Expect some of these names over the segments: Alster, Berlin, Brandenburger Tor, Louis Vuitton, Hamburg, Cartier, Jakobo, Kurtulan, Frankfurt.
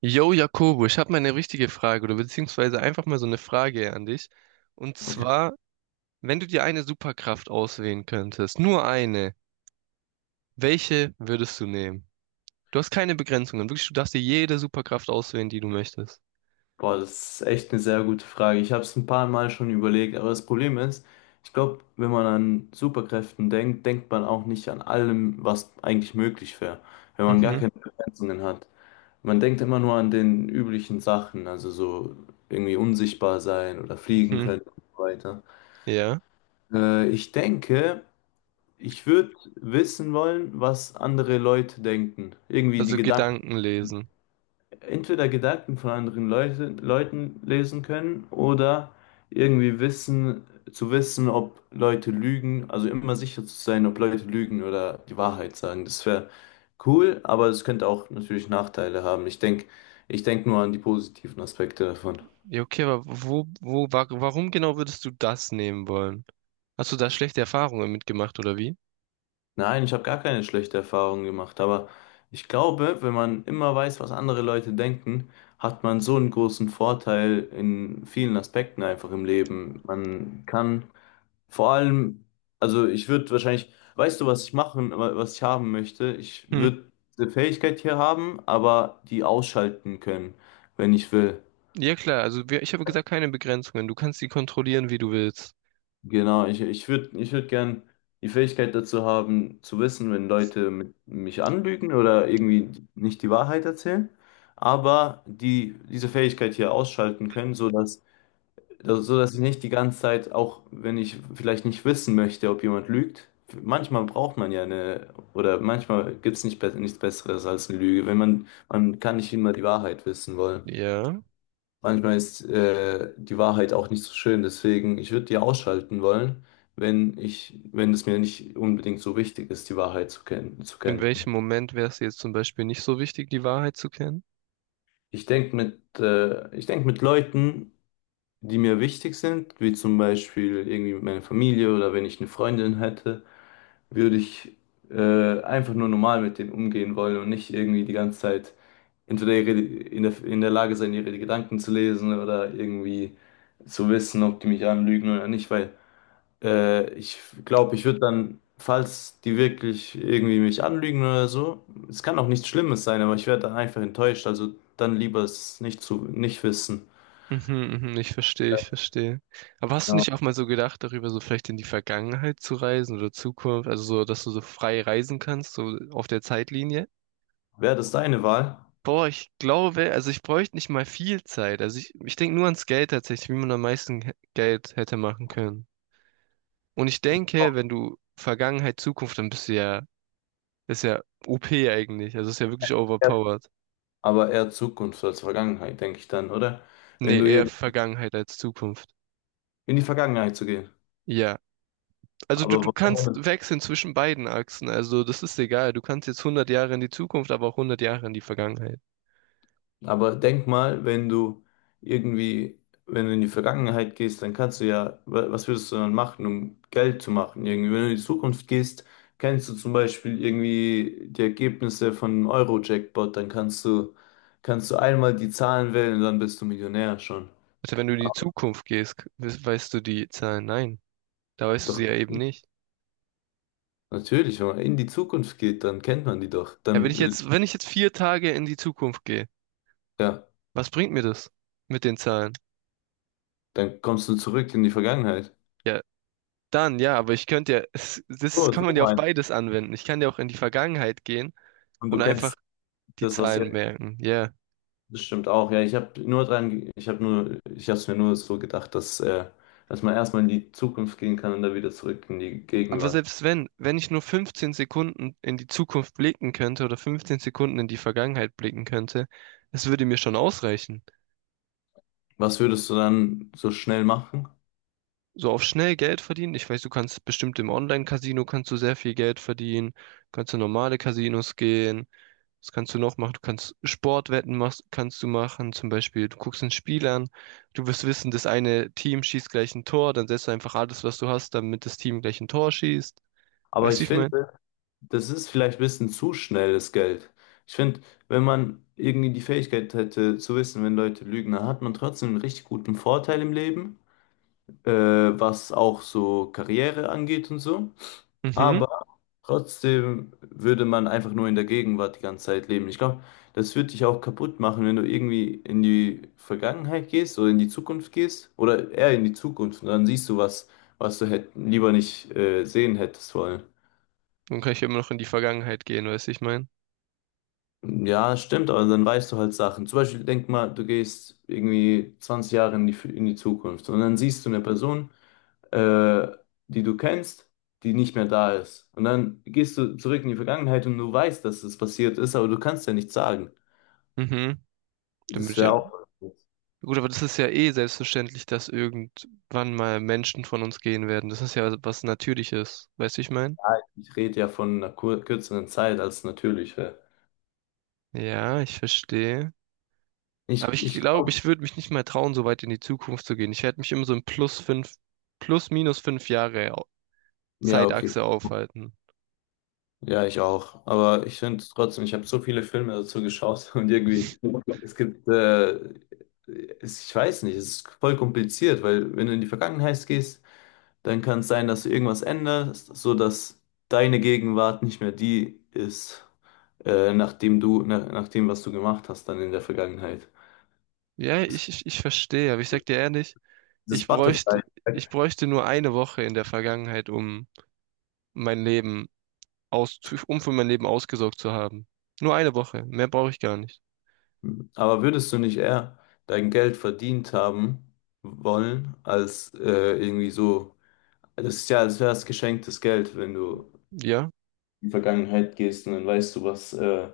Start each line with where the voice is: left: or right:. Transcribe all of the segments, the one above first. right: Yo, Jakobo, ich habe mal eine richtige Frage oder beziehungsweise einfach mal so eine Frage an dich. Und
left: Okay.
right: zwar, wenn du dir eine Superkraft auswählen könntest, nur eine, welche würdest du nehmen? Du hast keine Begrenzungen, wirklich, du darfst dir jede Superkraft auswählen, die du möchtest.
left: Boah, das ist echt eine sehr gute Frage. Ich habe es ein paar Mal schon überlegt, aber das Problem ist, ich glaube, wenn man an Superkräften denkt, denkt man auch nicht an allem, was eigentlich möglich wäre, wenn man gar
right: Mhm,
left: keine Begrenzungen hat. Man denkt immer nur an den üblichen Sachen, also so irgendwie unsichtbar sein oder fliegen
right: mhm,
left: können und so weiter.
right: ja.
left: Ich denke, ich würde wissen wollen, was andere Leute denken. Irgendwie die
right: Also
left: Gedanken.
right: Gedanken lesen.
left: Entweder Gedanken von anderen Leuten lesen können oder irgendwie wissen, zu wissen, ob Leute lügen, also immer sicher zu sein, ob Leute lügen oder die Wahrheit sagen. Das wäre cool, aber es könnte auch natürlich Nachteile haben. Ich denk nur an die positiven Aspekte davon.
right: Ja, okay, aber wo, wo, wa warum genau würdest du das nehmen wollen? Hast du da schlechte Erfahrungen mitgemacht oder wie?
left: Nein, ich habe gar keine schlechte Erfahrung gemacht, aber ich glaube, wenn man immer weiß, was andere Leute denken, hat man so einen großen Vorteil in vielen Aspekten einfach im Leben. Man kann vor allem, also ich würde wahrscheinlich, weißt du, was ich machen, was ich haben möchte? Ich
right: Hm.
left: würde eine Fähigkeit hier haben, aber die ausschalten können, wenn ich will.
right: Ja klar, also ich habe gesagt, keine Begrenzungen. Du kannst sie kontrollieren, wie du willst.
left: Genau, ich würde ich würd gern die Fähigkeit dazu haben, zu wissen, wenn Leute mich anlügen oder irgendwie nicht die Wahrheit erzählen, aber diese Fähigkeit hier ausschalten können, sodass. Also, so dass ich nicht die ganze Zeit, auch wenn ich vielleicht nicht wissen möchte, ob jemand lügt, manchmal braucht man ja eine, oder manchmal gibt es nicht, nichts Besseres als eine Lüge, wenn man, man kann nicht immer die Wahrheit wissen wollen.
right: Ja.
left: Manchmal ist die Wahrheit auch nicht so schön, deswegen, ich würde die ausschalten wollen, wenn ich, wenn es mir nicht unbedingt so wichtig ist, die Wahrheit zu kennen, zu
right: In
left: kennen.
right: welchem Moment wäre es jetzt zum Beispiel nicht so wichtig, die Wahrheit zu kennen?
left: Ich denk mit Leuten, die mir wichtig sind, wie zum Beispiel irgendwie meine Familie oder wenn ich eine Freundin hätte, würde ich einfach nur normal mit denen umgehen wollen und nicht irgendwie die ganze Zeit entweder ihre, in der Lage sein, ihre Gedanken zu lesen oder irgendwie zu wissen, ob die mich anlügen oder nicht, weil ich glaube, ich würde dann, falls die wirklich irgendwie mich anlügen oder so, es kann auch nichts Schlimmes sein, aber ich werde dann einfach enttäuscht, also dann lieber es nicht wissen.
right: Mhm, mhm, ich verstehe, ich verstehe. Aber hast du
left: Ja.
right: nicht auch mal so gedacht, darüber so vielleicht in die Vergangenheit zu reisen oder Zukunft, also so, dass du so frei reisen kannst, so auf der Zeitlinie?
left: Wäre das deine Wahl?
right: Boah, ich glaube, also ich bräuchte nicht mal viel Zeit. Also ich denke nur ans Geld tatsächlich, wie man am meisten Geld hätte machen können. Und ich denke, wenn du Vergangenheit, Zukunft, dann ist ja OP eigentlich. Also ist ja wirklich
left: Ja.
right: overpowered.
left: Aber eher Zukunft als Vergangenheit, denke ich dann, oder? Wenn
right: Nee,
left: du
right: eher Vergangenheit als Zukunft.
left: in die Vergangenheit zu gehen.
right: Ja. Also du,
left: Aber,
right: du kannst wechseln zwischen beiden Achsen. Also das ist egal. Du kannst jetzt 100 Jahre in die Zukunft, aber auch 100 Jahre in die Vergangenheit.
left: aber denk mal, wenn du irgendwie, wenn du in die Vergangenheit gehst, dann kannst du ja, was würdest du dann machen, um Geld zu machen? Irgendwie, wenn du in die Zukunft gehst, kennst du zum Beispiel irgendwie die Ergebnisse von einem Euro-Jackpot, dann kannst du einmal die Zahlen wählen und dann bist du Millionär schon.
right: Also wenn du in die
left: Aber
right: Zukunft gehst, weißt du die Zahlen. Nein, da weißt du sie
left: doch,
right: ja eben nicht.
left: natürlich, wenn man in die Zukunft geht, dann kennt man die doch.
right: Ja, wenn ich jetzt, wenn ich jetzt 4 Tage in die Zukunft gehe,
left: Ja,
right: was bringt mir das mit den Zahlen?
left: Dann kommst du zurück in die Vergangenheit.
right: Ja, dann ja, aber ich könnte ja, das
left: So,
right: kann
left: so
right: man ja auf
left: mein.
right: beides anwenden. Ich kann ja auch in die Vergangenheit gehen
left: Und du
right: und einfach
left: kennst
right: die
left: das, was
right: Zahlen
left: jetzt.
right: merken. Ja.
left: Das stimmt auch, ja. Ich habe nur dran, ich habe nur, ich habe es mir nur so gedacht, dass man erstmal in die Zukunft gehen kann und dann wieder zurück in die
right: Aber
left: Gegenwart.
right: selbst wenn ich nur 15 Sekunden in die Zukunft blicken könnte oder 15 Sekunden in die Vergangenheit blicken könnte, es würde mir schon ausreichen.
left: Was würdest du dann so schnell machen?
right: So auf schnell Geld verdienen. Ich weiß, du kannst bestimmt im Online-Casino kannst du sehr viel Geld verdienen. Kannst du normale Casinos gehen. Was kannst du noch machen? Du kannst Sportwetten machst, kannst du machen. Zum Beispiel, du guckst ein Spiel an. Du wirst wissen, das eine Team schießt gleich ein Tor. Dann setzt du einfach alles, was du hast, damit das Team gleich ein Tor schießt.
left: Aber
right: Weißt du, wie
left: ich
right: ich meine?
left: finde, das ist vielleicht ein bisschen zu schnelles Geld. Ich finde, wenn man irgendwie die Fähigkeit hätte zu wissen, wenn Leute lügen, dann hat man trotzdem einen richtig guten Vorteil im Leben, was auch so Karriere angeht und so.
right: Mhm.
left: Aber trotzdem würde man einfach nur in der Gegenwart die ganze Zeit leben. Ich glaube, das würde dich auch kaputt machen, wenn du irgendwie in die Vergangenheit gehst oder in die Zukunft gehst oder eher in die Zukunft und dann siehst du was, was du lieber nicht sehen hättest wollen.
right: Dann kann ich ja immer noch in die Vergangenheit gehen, weißt du, ich meine.
left: Ja, stimmt, aber dann weißt du halt Sachen. Zum Beispiel, denk mal, du gehst irgendwie 20 Jahre in in die Zukunft und dann siehst du eine Person, äh, die du kennst, die nicht mehr da ist. Und dann gehst du zurück in die Vergangenheit und du weißt, dass es passiert ist, aber du kannst ja nichts sagen.
right: Mhm. Dann bin
left: Das
right: ich
left: wäre
right: ja.
left: auch. Ja,
right: Gut, aber das ist ja eh selbstverständlich, dass irgendwann mal Menschen von uns gehen werden. Das ist ja was Natürliches, weißt du, ich meine.
left: ich rede ja von einer kur kürzeren Zeit als natürlich wäre.
right: Ja, ich verstehe.
left: Ich,
right: Aber ich
left: ich
right: glaube,
left: glaube,
right: ich würde mich nicht mal trauen, so weit in die Zukunft zu gehen. Ich werde mich immer so in plus minus 5 Jahre
left: ja, okay.
right: Zeitachse aufhalten.
left: Ja, ich auch. Aber ich finde trotzdem, ich habe so viele Filme dazu geschaut und irgendwie, es gibt, äh, ich weiß nicht, es ist voll kompliziert, weil wenn du in die Vergangenheit gehst, dann kann es sein, dass du irgendwas änderst, so dass deine Gegenwart nicht mehr die ist, nach dem, was du gemacht hast, dann in der Vergangenheit.
right: Ja,
left: Es gibt
right: ich verstehe, aber ich sag dir ehrlich,
left: dieses
right: ich bräuchte,
left: Butterfly.
right: ich bräuchte nur eine Woche in der Vergangenheit, um mein Leben aus, um für mein Leben ausgesorgt zu haben. Nur eine Woche, mehr brauche ich gar nicht.
left: Aber würdest du nicht eher dein Geld verdient haben wollen, als irgendwie so. Das ist ja, als wäre es geschenktes Geld, wenn du
right: Ja,
left: in die Vergangenheit gehst und dann weißt du,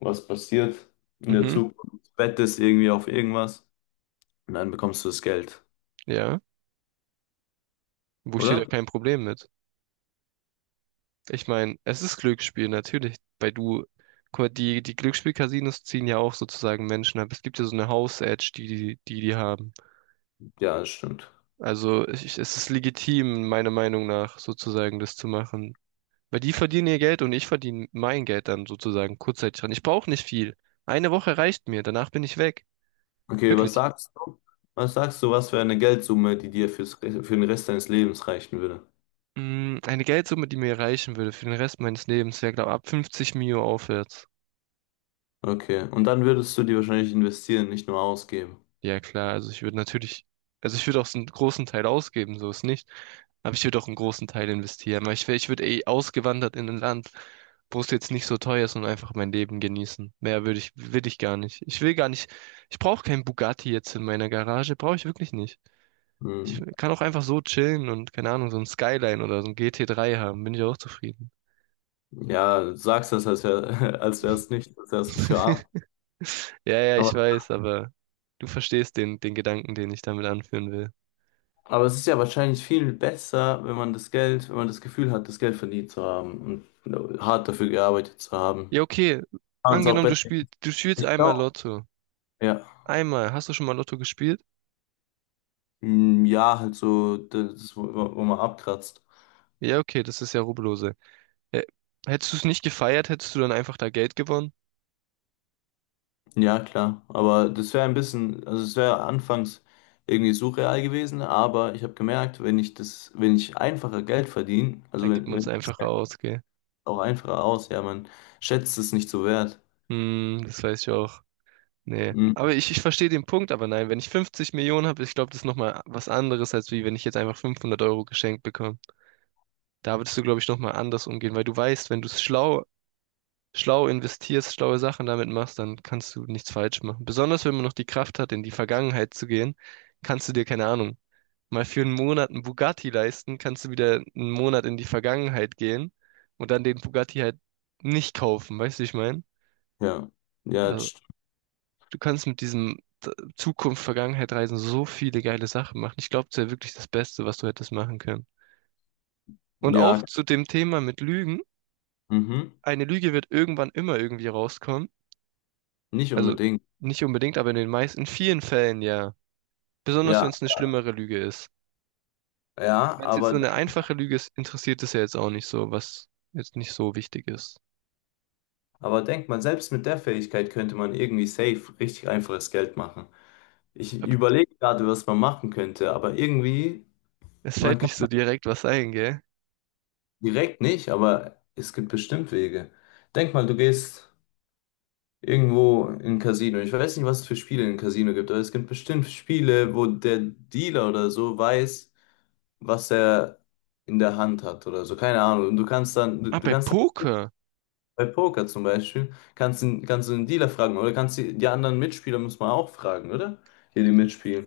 left: was passiert in der
right: mhm,
left: Zukunft. Wettest irgendwie auf irgendwas und dann bekommst du das Geld,
right: ja. Wo ich sehe da
left: oder?
right: kein Problem mit. Ich meine, es ist Glücksspiel, natürlich. Guck mal, die Glücksspiel-Casinos ziehen ja auch sozusagen Menschen ab. Es gibt ja so eine House-Edge, die haben.
left: Ja, das stimmt.
right: Also es ist legitim, meiner Meinung nach, sozusagen das zu machen. Weil die verdienen ihr Geld und ich verdiene mein Geld dann sozusagen kurzzeitig dran. Ich brauche nicht viel. Eine Woche reicht mir, danach bin ich weg.
left: Okay, was
right: Wirklich.
left: sagst du? Was sagst du, was für eine Geldsumme, die dir für den Rest deines Lebens reichen würde?
right: Eine Geldsumme, die mir reichen würde für den Rest meines Lebens, wäre, glaube ich, ab 50 Mio aufwärts.
left: Okay, und dann würdest du die wahrscheinlich investieren, nicht nur ausgeben.
right: Ja, klar, also ich würde natürlich, also ich würde auch so einen großen Teil ausgeben, so ist nicht. Aber ich würde auch einen großen Teil investieren, weil ich würde eh ausgewandert in ein Land, wo es jetzt nicht so teuer ist und einfach mein Leben genießen. Mehr will ich gar nicht. Ich will gar nicht, ich brauche keinen Bugatti jetzt in meiner Garage, brauche ich wirklich nicht. Ich
left: Hm.
right: kann auch einfach so chillen und, keine Ahnung, so ein Skyline oder so ein GT3 haben, bin ich auch zufrieden.
left: Ja, du sagst das, als wäre, als wäre es nicht, als wäre es was für Arme.
right: Ja, ja, ich weiß, aber du verstehst den Gedanken, den ich damit anführen will.
left: Aber es ist ja wahrscheinlich viel besser, wenn man das Geld, wenn man das Gefühl hat, das Geld verdient zu haben und hart dafür gearbeitet zu haben.
right: Ja, okay.
left: Kann man es auch
right: Angenommen, du
left: besser.
right: spielst, du spielst
left: Ich
right: einmal
left: glaube.
right: Lotto.
left: Ja.
right: Einmal. Hast du schon mal Lotto gespielt?
left: Hm, ja, halt so, das, wo man abkratzt.
right: Ja, okay, das ist ja Rubbellose. Hä- Hättest du es nicht gefeiert, hättest du dann einfach da Geld gewonnen?
left: Ja, klar. Aber das wäre ein bisschen, also es wäre anfangs irgendwie surreal gewesen, aber ich habe gemerkt, wenn ich das, wenn ich einfacher Geld verdiene,
right: Da
left: also
right: gibt man es
left: wenn es
right: einfach aus, gell?
left: auch einfacher aus, ja, man schätzt es nicht so wert.
right: Hm, das weiß ich auch. Nee.
left: Hm,
right: Aber ich verstehe den Punkt, aber nein, wenn ich 50 Millionen habe, ich glaube, das ist nochmal was anderes, als wie wenn ich jetzt einfach 500 € geschenkt bekomme. Da würdest du, glaube ich, nochmal anders umgehen, weil du weißt, wenn du es schlau schlau investierst, schlaue Sachen damit machst, dann kannst du nichts falsch machen. Besonders wenn man noch die Kraft hat, in die Vergangenheit zu gehen, kannst du dir, keine Ahnung, mal für einen Monat einen Bugatti leisten, kannst du wieder einen Monat in die Vergangenheit gehen und dann den Bugatti halt nicht kaufen, weißt du, wie ich meine?
left: ja. Ja, das
right: Also,
left: stimmt.
right: du kannst mit diesem Zukunft, Vergangenheit reisen so viele geile Sachen machen. Ich glaube, das wäre wirklich das Beste, was du hättest machen können. Und auch
left: Ja,
right: zu dem Thema mit Lügen.
left: mhm.
right: Eine Lüge wird irgendwann immer irgendwie rauskommen.
left: Nicht
right: Also
left: unbedingt.
right: nicht unbedingt, aber in vielen Fällen ja. Besonders wenn
left: Ja,
right: es eine schlimmere Lüge ist.
left: ja,
right: Wenn es jetzt so eine einfache Lüge ist, interessiert es ja jetzt auch nicht so, was jetzt nicht so wichtig ist.
left: aber denkt man, selbst mit der Fähigkeit könnte man irgendwie safe richtig einfaches Geld machen. Ich
right: Aber
left: überlege gerade, was man machen könnte, aber irgendwie,
right: es
left: man
right: fällt
left: kann
right: nicht so direkt was ein, gell?
left: direkt nicht, aber es gibt bestimmt Wege. Denk mal, du gehst irgendwo in ein Casino. Ich weiß nicht, was es für Spiele in Casino gibt, aber es gibt bestimmt Spiele, wo der Dealer oder so weiß, was er in der Hand hat oder so. Keine Ahnung. Und du kannst dann, du
right: Ah,
left: du
right: bei
left: kannst.
right: Poker.
left: Bei Poker zum Beispiel kannst du den Dealer fragen oder kannst die anderen Mitspieler muss man auch fragen, oder? Die mitspielen,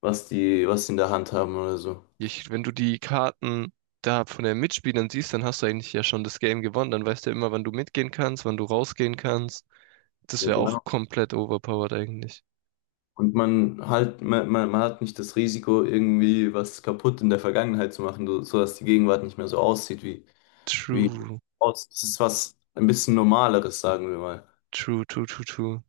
left: was die in der Hand haben oder so.
right: Wenn du die Karten da von den Mitspielern siehst, dann hast du eigentlich ja schon das Game gewonnen. Dann weißt du ja immer, wann du mitgehen kannst, wann du rausgehen kannst. Das
left: Ja,
right: wäre auch
left: genau.
right: komplett overpowered eigentlich.
left: Und man halt, man hat nicht das Risiko, irgendwie was kaputt in der Vergangenheit zu machen, so, sodass die Gegenwart nicht mehr so aussieht wie, wie
right: True,
left: aus. Das ist was ein bisschen Normaleres, sagen wir mal.
right: true, true, true, true.